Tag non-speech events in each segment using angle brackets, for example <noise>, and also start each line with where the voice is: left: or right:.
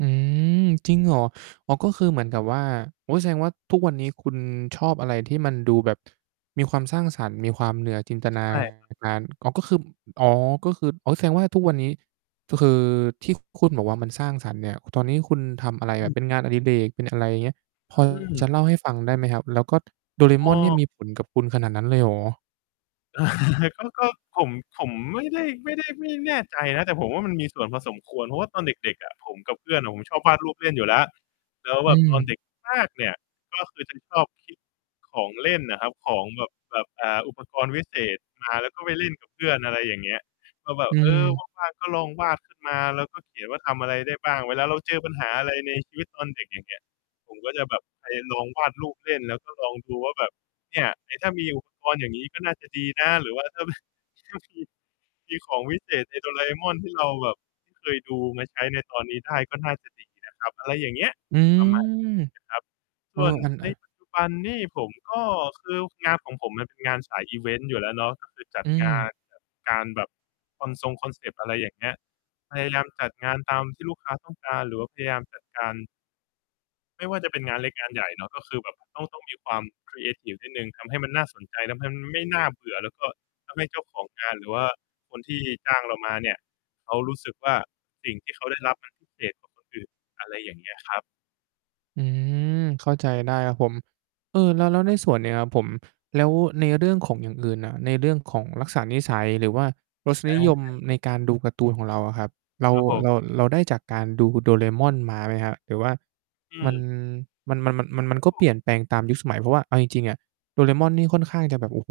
right: อืม จริงเหรอ? อ๋อ ก็คือเหมือนกับว่า โอ๊ย แสดงว่า ทุกวันนี้คุณชอบอะไรที่มันดูแบบมีความสร้างสรรค์ มีความเหนือ จินตน
left: ใ
right: า
left: ช่ครับ
right: การ อ๋อ ก็คือ ม อ๋อ ก็คือ อ๋อ แสดงว่า ทุกวันนี้ ก็คือที่คุณบอกว่า มันสร้างสรรค์เนี่ย ห ตอนนี้คุณทำอะไร
left: อ
right: แบ
left: ื
right: บ
left: ม
right: เป็นงานอดิเรก? เป็นอะไร เงี้ย พอ
left: อืม
right: จะเล่าให้ฟังได้ไหมครับ? แล้วก็โดราเอ
left: อ
right: ม
left: ้
right: อน
left: อ
right: เนี่ยมี ผลกับ คุณขนาดนั้นเลยเหรอ?
left: <chuckles> ก็ ก็ ผม ผมไม่ได้ ไม่ได้ ไม่แน่ใจนะ แต่ผมว่ามันมีส่วนพอสมควร เพราะว่าตอนเด็ก ๆ อะ ผมกับเพื่อนอะ ผมชอบวาดรูปเล่นอยู่แล้ว แล้ว
right: อื
left: แบบตอนเ
right: ม
left: ด็กมากเนี่ย ก็คือจะชอบคิ ของเล่นน่ะครับ ของแบบ แบบ อ่า อุปกรณ์วิเศษมา แล้วก็ไปเล่นกับเพื่อน อะไรอย่างเงี้ย ก็แบ
right: อ
left: บ
right: ื
left: เออ
right: ม
left: ว่าง ๆ ก็ลองวาดขึ้นมา แล้วก็เขียนว่า ทำอะไรได้บ้าง เวลาเราเจอปัญหาอะไรในชีวิตตอนเด็ก อย่างเงี้ย ผมก็จะแบบไปลองวาดรูปเล่น แล้วก็ลองดูว่าแบบ เนี่ย เอ๊ ถ้ามีอุปกรณ์ อย่างงี้ ก็น่าจะดีนะ หรือว่าถ้า แบบ ถ้ามี มีของวิเศษใน Doraemon ที่เราแบบเคยดูมาใช้ในตอนนี้ได้ ก็น่าจะดีนะครับ อะไรอย่างเงี้ย
right: อื
left: ประมาณ
right: ม
left: เนี้ยครับ
right: เ
left: ส
right: ออ
left: ่วน
right: อัน อ
left: ใน
right: า
left: ปัจจุบันนี่ผมก็ คืองานของผมมันเป็นงานสายอิเวนต์อยู่แล้วเนาะ ก็คือจั
right: อ
left: ด
right: ื
left: งาน
right: ม
left: จัดการแบบคอนซงคอนเซปต์ อะไรอย่างเงี้ย พยายามจัดงานตามที่ลูกค้าต้องการ หรือว่าพยายามจัดการ ไม่ว่าจะเป็นงานเล็กงานใหญ่เนาะ ก็คือแบบต้อง ต้องมีความครีเอทิฟนิดหนึ่ง ทำให้มันน่าสนใจ แล้วมันไม่น่าเบื่อ แล้วก็ทำให้เจ้าของงานหรือว่าคนที่จ้างเรามาเนี่ย เขารู้สึกว่า สิ่งที่เขาได้รับ มันพิเศษกว่าคนอื่น อะไรอย่างเงี้ยครับ
right: อืม เข้าใจได้ครับผม เออ แล้ว แล้ว
left: ค
right: ใน
left: รับ
right: ส่วนเนี้ยครับผม แล้วในเรื่องของอย่างอื่นน่ะ ในเรื่องของลักษณะนิสัย หรือว่ารส
left: อ
right: นิ
left: า
right: ยมในการ ดูการ์ตูน ของเราอะครับ เรา
left: ครับผ
right: เ
left: ม
right: รา เราได้จากการดู Doraemon มาไหมครับ? หรือว่า
left: อื
right: มัน
left: ม
right: มัน มัน มัน มัน มั
left: ค
right: น
left: รับ
right: ก็
left: ผ
right: เป
left: ม
right: ลี่ยนแปลงตามยุคสมัย เพราะว่าเอาจริง ๆ อะ Doraemon นี่ค่อนข้างจะแบบ โอ้โฮ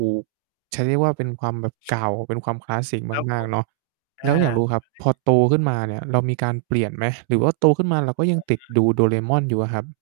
right: จะเรียกว่าเป็น
left: <chuckles>
right: ความแบบเก่า เป็นความคลาสสิก
left: ครับ
right: ม
left: ผ
right: าก ๆ
left: ม
right: เนาะ
left: อ
right: แล
left: า
right: ้ว
left: แล้
right: อยากร
left: ว
right: ู้ครับ
left: นี
right: พ
left: ่
right: อโตขึ้นมาเนี่ยเรามีการเปลี่ยนไหม? หรือว่า โตขึ้นมา เราก็ยั
left: อ
right: ง
left: า
right: ติดดู Doraemon อยู่อะครับ?